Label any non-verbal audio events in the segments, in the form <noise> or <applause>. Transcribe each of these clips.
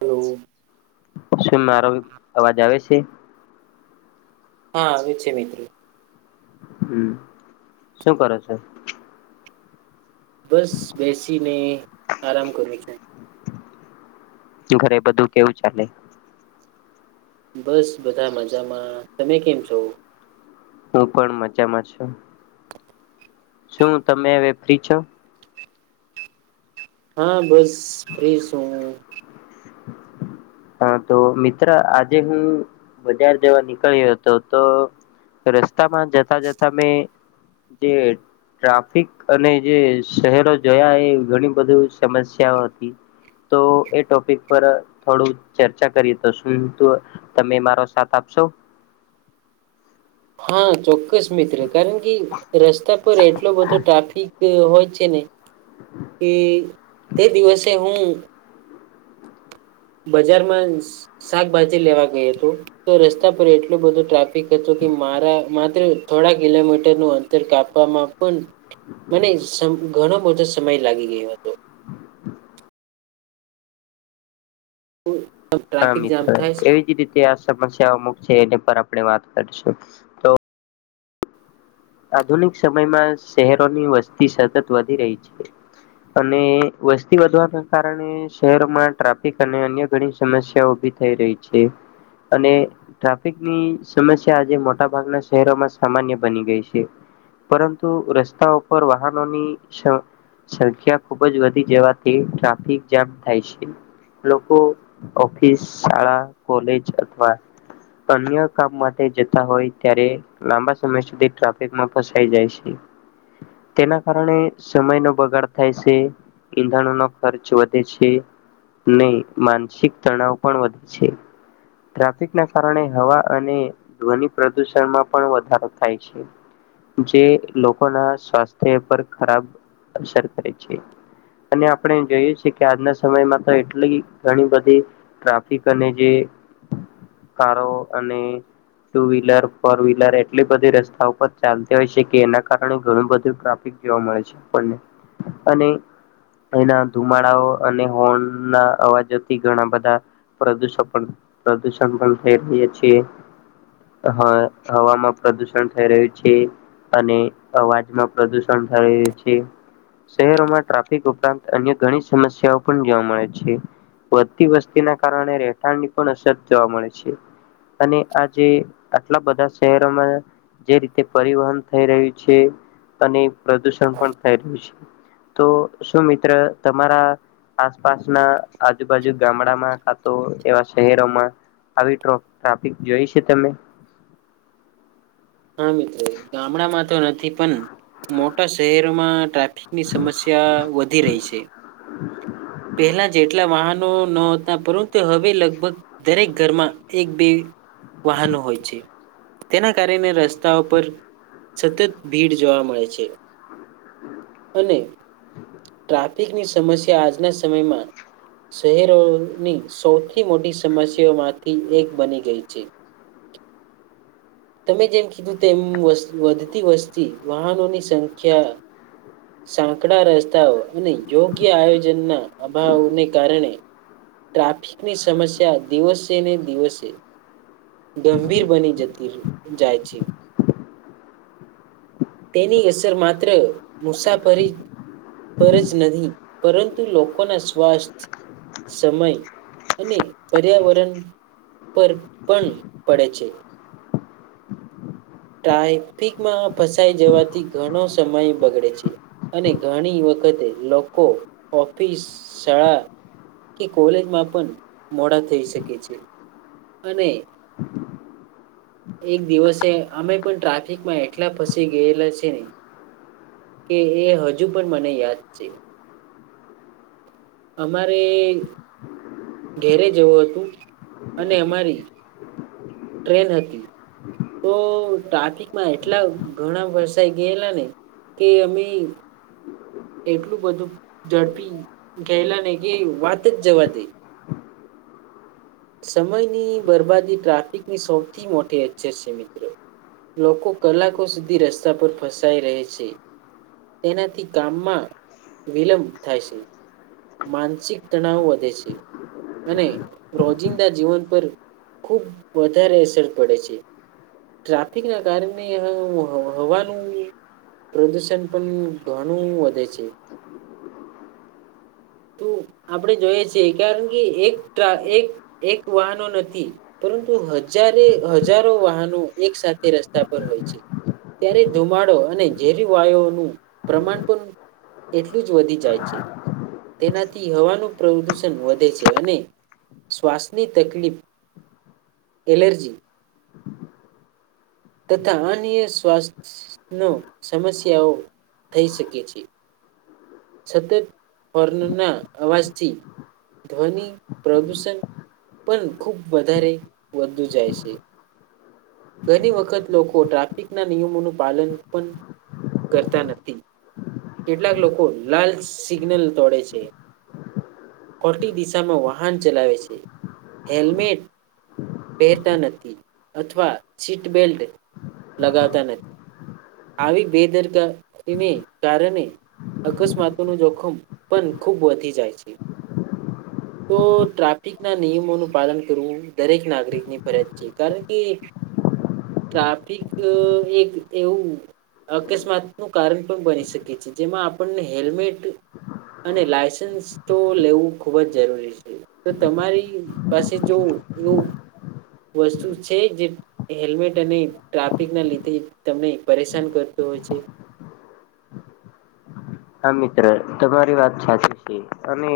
Hello. શું મારો અવાજ આવે છે? હા આવે છે મિત્ર. હમ્મ શું કરો છો? બસ બેસીને આરામ કરું છું. ઘરે બધું કેવું ચાલે? બસ બધા મજામાં. તમે કેમ છો? હું પણ મજામાં છું. શું તમે હવે ફ્રી છો? હા બસ ફ્રી છું. હા તો મિત્ર આજે હું બજાર જવા નીકળ્યો હતો તો રસ્તામાં જતા જતા મેં ટ્રાફિક અને જે શહેરો જોયા એ ઘણી બધી સમસ્યાઓ હતી. તો એ ટોપિક પર થોડું ચર્ચા કરીશું. તો શું તમે મારો સાથ આપશો? હા ચોક્કસ મિત્ર કારણ કે રસ્તા પર એટલો બધો ટ્રાફિક હોય. છે ને એ દિવસે હું. બજારમાં શા શાકભાજી લેવા ગયો તો રસ્તા પર એટલું બધું ટ્રાફિક હતું. મારા માત્ર થોડા કિલોમીટરનું અંતર કાપવામાં પણ મને સં ઘણો બધો સમય લાગી ગયો હતો. હમ્મ. હા મિત્ર એવી જ રીતે આ સમસ <unintelligible> અમુક છે એને પર આપડે વાત કરીશું. તો આધુનિક સમયમાં શહેરોની વસ્તી સતત વધી રહી છે. અને વસ્તી વધવાના કારણે શહેરોમાં ટ્રાફિક અને અન્ય ઘણી સમસ્યાઓ ઊ ભી થઈ રહી છે. અને ટ્રાફિકની સમસ્યા આજે મોટા ભાગના શહેરોમાં સામાન્ય બની ગઈ છે. છે. પરંતુ રસ્તા ઉપર વાહનોની સ સંખ્યા ખુબ જ વધી જવાથી ટ્રાફિક જામ થાય છે. લોકો ઓફિસ, શાળા, કોલેજ અથવા અન્ય કામ માટે જતા હોય ત્યારે લાંબા સમય સુધી ટ્રા ફિકમાં ફસાઈ જાય છે. તેના કારણે સમયનો બગાડ થાય છે. ઈંધણોનો ખર્ચ વધે છે. નહી માનસિક તણાવ પણ વધ છે. ટ્રાફિકના કારણે હવા અને ધ્વનિ પ્રદુષણમાં પણ વધારો થાય છે. જે લોકોના સ્વાસ્થ્ય પર ખરાબ અસર કરે છે. અને આપડે જોઈએ છીએ કે આજના સમયમાં તો એટલી ઘણી બધી ટ્રાફિક અને જે એ કારો અને ટુ વ્હીલર ફોર વ્હીલર એટલી બધી રસ્તા ઉપર ચાલતી હોય છે કે એના કારણે ઘણું બધું ટ્રાફિક જોવા મળે છે આપણને અને એના ધુમાડાઓ અને હોર્નના અવાજોથી ઘણા બધા પ્રદુષણ પ્રદુષણ પણ થઈ રહ્યા છીએ. હા, હવામાં પ્રદુષણ થઈ રહી છે અને અવાજમાં પ્રદુષણ થાય છે. શહેરોમાં ટ્રાફિક ઉપરાંત અન્ય ઘણી સમસ્યાઓ પણ જોવા મળે છે. વધતી વસ્તીના કારણે રહેઠાણ ની પણ અસર જોવા મળે છે. અને આજે આટલા બધા શહેરોમાં જે રી તે પરિવહન થઈ રહ્યું છે અને પ્રદુષણ પણ થઈ રહ્યું છે. તો શું મિત્ર તમારા આસપાસના આજુબાજુ ગામડામાં કા તો એવા શહેરોમાં આવી ટ્રો-ટ્રાફિક જોઈ છે તમે? હા, મિત્ર ગામડામાં તો નથી પણ મોટા શહેરમાં ની સમસ્યા વધી રહી છે. પહેલા જેટલા વાહન નો નહોતા પરંતુ હવે લગભગ દરેક ઘરમાં એક બે વાહનો હોય છે. તેના કારણે રસ્તાઓ પર સતત ભીડ જોવા મળે છે. અને ટ્રાફિકની સમસ્યા આજના સમયમાં શહેરોની સૌથી મોટી સમસ્યાઓમાંથી એક બની ગઈ છે. તમે જેમ કીધું તેમ વધતી વસ્તી, વાહનોની સંખ્યા સાંકડા રસ્તાઓ, અને યોગ્ય આયોજનના અભાવોને કારણે ટ્રાફિકની સમસ્યા દિવસે ને દિવસે ગંભીર બની જતી જાય છે. તેની અસર માત્ર મુસાફરી પર જ નહીં, પરંતુ લોકોના સ્વાસ્થ સમય અને પર્યાવરણ પર પન પડે છે. ટ્રાયફિકમાં ફસાઈ જવાથી ઘણો સમય બગડે છે. અને ઘણી વખતે લોકો ઓફિસ, શાળા કે કોલેજમાં પણ મોડા થઈ શકે છે. અને એક દિવસે અમે પણ ટ્રાફિકમાં એટલા ફસી ગયેલા છે ને કે એ હજુ પણ મને યાદ છે. અમારે ઘેરે જેવું હતું અને અમારી ટ્રેન હતી. તો ટ્રાફિકમાં એટલા ઘણા ફસાઈ ગયેલા ને. કે અમેં એટલું બધું ઝડપી ગહેલા ને કે વાત જ જવા દે. સમયની બરબાદી ટ્રાફિકની સૌથી મોટી અછર છે મિત્ર. લોકો કલાકો સુધી રસ્તા પર ફસાઈ રહે છે. તેનાથી કામમાં વિલંબ થાય છે માનસિક તણાવ વધે છે. અને રોજિંદા જીવન પર ખુબ વધારે અસર પડે છે. ટ્રાફિક ના કારણે હવાનું પ્રદૂષણ પણ ઘણું વધે છે. તો આપડે જોઈએ છીએ કારણ કે એક ટ્રા એક એક વાહનો નથી. પરંતુ હજારે હજારો વાહનો એક સાથે રસ્તા પર હોય છે. ત્યારે ધુમાડો અને ઝેરી વાયુનું પ્રમાણ પણ એટલું જ વધી જાય છે તેનાથી હવાનું પ્રદૂષણ વધે છે અને શ્વાસની તકલીફ એલર્જી તથા અન્ય સ્વાસ્થ્ય નું સમસ્યાઓ. થઈ શકે છે. સતત હોર્નના અવાજથી. ધ્વનિ પ્રદુષણ. પણ ખુબ વધારે વધુ જાય છે. ઘણી વખત લોકો ટ્રાફિક ના નિયમોનું પાલન પણ. કરતા નથી કેટલાક લોકો લાલ સિગ્નલ તોડે છે. ખોટી દિશામાં વાહન ચલાવે છે હેલ્મેટ. પહેરતા નથી અથવા સીટ બેલ્ટ લગાવતા નથી. આવી બેદરકારીને કારણે. અકસ્માતો નું જોખમ પણ ખૂબ વધી જાય છે. <inaudible> તો ટ્રાફિક ના નિયમોનું પાલન કરવું દરેક નાગરિકની ફરજ છે કારણ કે <inaudible> ટ્રાફિક એ એક એવું અકસ્માત નું કારણ પણ બની શકે છે જેમાં આપણને હેલ્મેટ. અને લાયસન્સ તો લેવું ખુબ જ જરૂરી છે તો તમારી પાસે જો એવું વસ્તુ છે જે હેલ્મેટ અને ટ્રાફિક ના લીધે તમને પરેશાન કરતુ હોય છે. <inaudible> હા મિત્ર તમારી વાત સાચી છે અને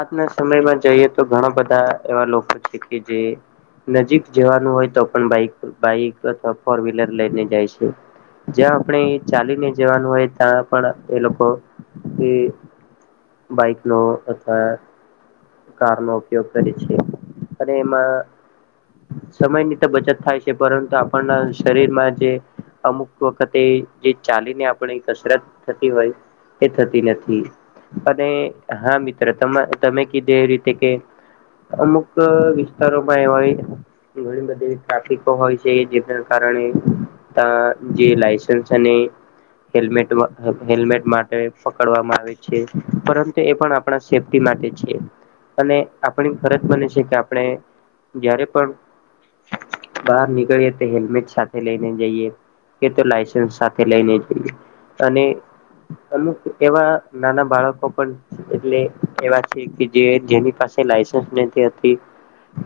આજના સમયમાં જઈએ તો ઘણા બધા એવા લોકો છે કે જે નજીક જવાનું હોય તો પણ બાઈક બાઈક અથવા ફોર વ્હીલર લઈને જાય છે. જ્યાં આપડે ચાલીને જવાનું હોય ત્યાં પણ. એ લોકો એ બાઈક નો અથવા કારનો ઉપયોગ કરી છે અને એમાં. સમયની તો બચત થાય છે પરંતુ આપણના શરીરમાં જે. અમુક વખતે જે ચાલીને આપડે કસરત થતી હોય. એ થતી નથી અને હા મિત્ર તમે કીધું એ રીતે કે અમુક વિસ્તારોમાં એવા ઘણી બધી ટ્રાફિકો હોય છે જેના કા રણે તા જે લસન્સ અને હેલમેટ વા હેલમેટ માટે પકડવામાં આવે છે પરંતુ એ પણ આપડા સેફ્ટીમા ટે છે અને આપણી ફરજ બને છે કે આપણે જારે પણ બહાર નીકળીએ તો હેલ્મેટ સાથે લઈને જઈએ. એ તો લાયસન્સ સાથે લઈને જઈએ. અને અમુક એવા નાના બાળકો પણ એટલે એવા છે કે જે જેની પાસે લાઈસન્સ નથી હતી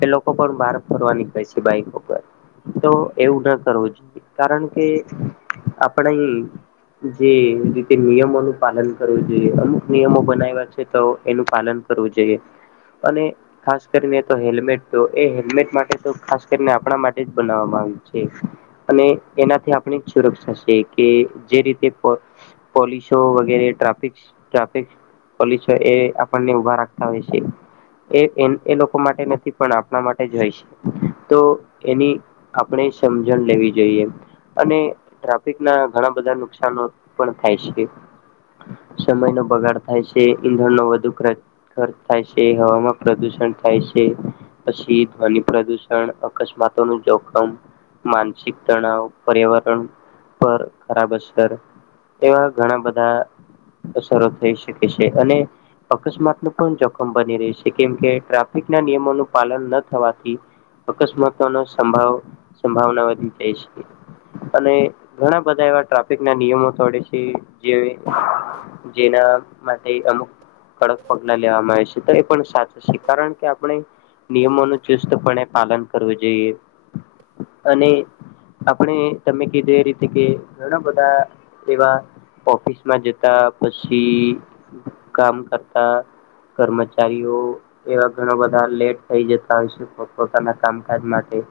એ લોકો પણ બહાર ફરવા નીકળે છે બાઈક ઉપર. તો એવું ના કરવું જોઈએ. કારણ કે આપણે અહિં જે રીતે નિયમોનું પાલન કરવું જોઈએ, અમુક નિયમો બનાયવા છે તો એનું પાલન કરવું જોઈએ. અને ખાસ કરીને તો હેલ્મેટ તો એ હેલ્મેટ માટે તો ખાસ કરીને આપણા માટે જ બનાવવામાં આ વે છે. અને એનાથી આપણે એક સુરક્ષા છે કે જે રીતે <unintelligible> પોલીસો વગેરે ટ્રાફિક ટ્રાફિક પોલીસો એ આપણને ઉભા રાખ આવે છે. એ એન લોકો માટે નથી પણ આપણા માટે જ હોય છે. તો એની આપણે સમજણ લેવી જોઈએ. અને ટ્રાફિક ના ઘણા બધા નુકશાનો પણ થાય છે. સમય નો બગાડ થાય છે, ઈંધણનો વધુ <unintelligible> ખર્ચ થાય છે, હવામાં પ્રદુષણ થાય છે, પછી ધ્વનિ પ્રદુષણ, અકસ્માત તોનું જોખમ, માનસિક તણાવ, પર્યાવરણ પર ખરાબ અસર એવા ઘણા બધા અસરો થઈ શકે છે. અને અકસ્માત નો પણ જોખમ બની રહી છે, કેમ કે ટ્રાફિક ના નિયમોનું પાલન ન થવાથી અકસ્માતો નો સંભાવ સંભાવના વધી જાય છે. અને ઘણા બધા એવા ટ્રાફિક ના નિયમો તોડે છે જે જેના માટે અમુક કડક પગ લાં લેવામાં આવે છે, તો એ પણ સાચું છે, કારણ કે આપણે નિયમોનું ચુસ્તપણે પાલન કરવું જોઈએ. અને આપણે તમે કીધું એ રીતે કે ઘણા બધા એવા ઓફિસમાં જતા, પછી કામ કરતા કર્મચારીઓ એવા ઘણા બધા લેટ થઈ જતા હોય છે પોતપોતાના કામકાજ માટે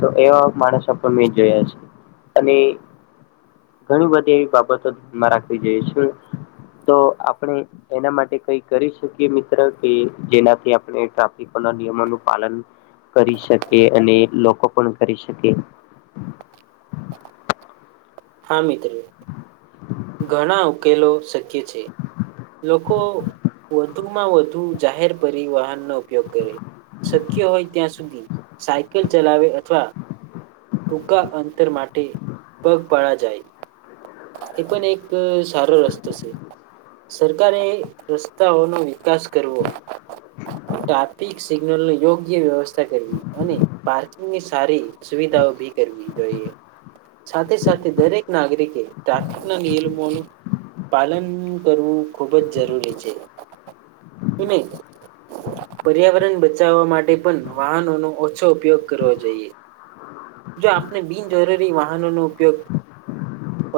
તો એવા માણસો પણ મેં જોયા છે. અને ઘણી બધી એવી બાબતો માં રાખવી જોઈએ છે. તો આપણે એના માટે કાઈ કરી શ કીએ મિત્ર કે જેનાથી આપણે ટ્રાફિક ના નિયમો નું પાલન કરી શકે, અને લોકો પણ કરી શકે. <inaudible> હા મિત્ર. ઘણા ઉકેલો શક્ય છે. લોકો <unintelligible> વધુમાં વધુ જાહેર પરિવહાનનો ઉપયોગ કરે શક્ય હોય ત્યાં સુધી સાયકલ ચલાવે અથવા ટૂંકા અંતર માટે પગપાળા જાય. એ પન એક સારો રસ્તો સે. સરકારે રસ્તાઓનો વિકાસ કરવો, ટ્રાફિક સિગ્નલ નો યોગ્ય વ્યવસ્થા કરવી, અને પાર્કિંગની સારી સુવિધાઓ ઊભી કરવી જોઈએ. સાથે-સાથે દરેક નાગરિકે <unintelligible> <unintelligible> ના નિયમોનું પાલન કરવું ખૂબ જ જરૂરી છે. <unintelligible> પર્યાવરણ બચાવવા માટે પણ વાહનોનો ઓછો ઉપયોગ કરવો જોઈએ. જો આપણે બિનજરૂરી વાહનોનો ઉપયોગ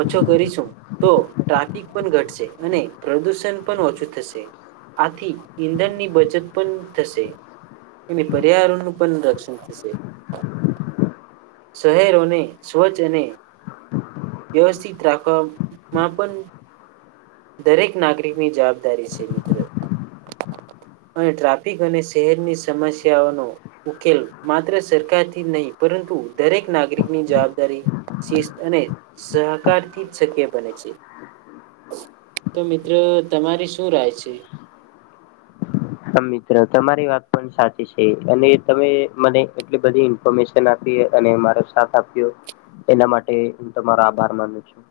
ઓછો કરીશું તો ટ્રાફિક પણ ઘટશે, અને પ્રદુષણ પણ ઓછું થશે. આથી ઈંધણ ની બચત પણ થશે. એની પર્યાવરણ નું પણ રક્ષણ થશે. શહેરોને સ્વચ્છ અને વ્યવસ્થિત રાખવાવામાં પણ દરેક નાગરિકની જવાબદારી છે મિત્ર. અને ટ્રાફિક અને શહેરની સમસ્યાઓનો ઉકેલ માત્ર સરકારથી નહીં પરં તુ દરેક નાગરિક ની જવાબદારી શિસ્ત અને સહકારથી જ શક્ય બને છે. <inaudible> તો મિત્ર તમારી શું રાય છે? હા, મિત્ર તમારી વાત પણ સાચી છે. અને તમે મને એટલી બધી ઇન્ફોર્મેશન આ પી અને મારો સાથ આપ્યો એના માટે હું તમારો આભાર માનું છું.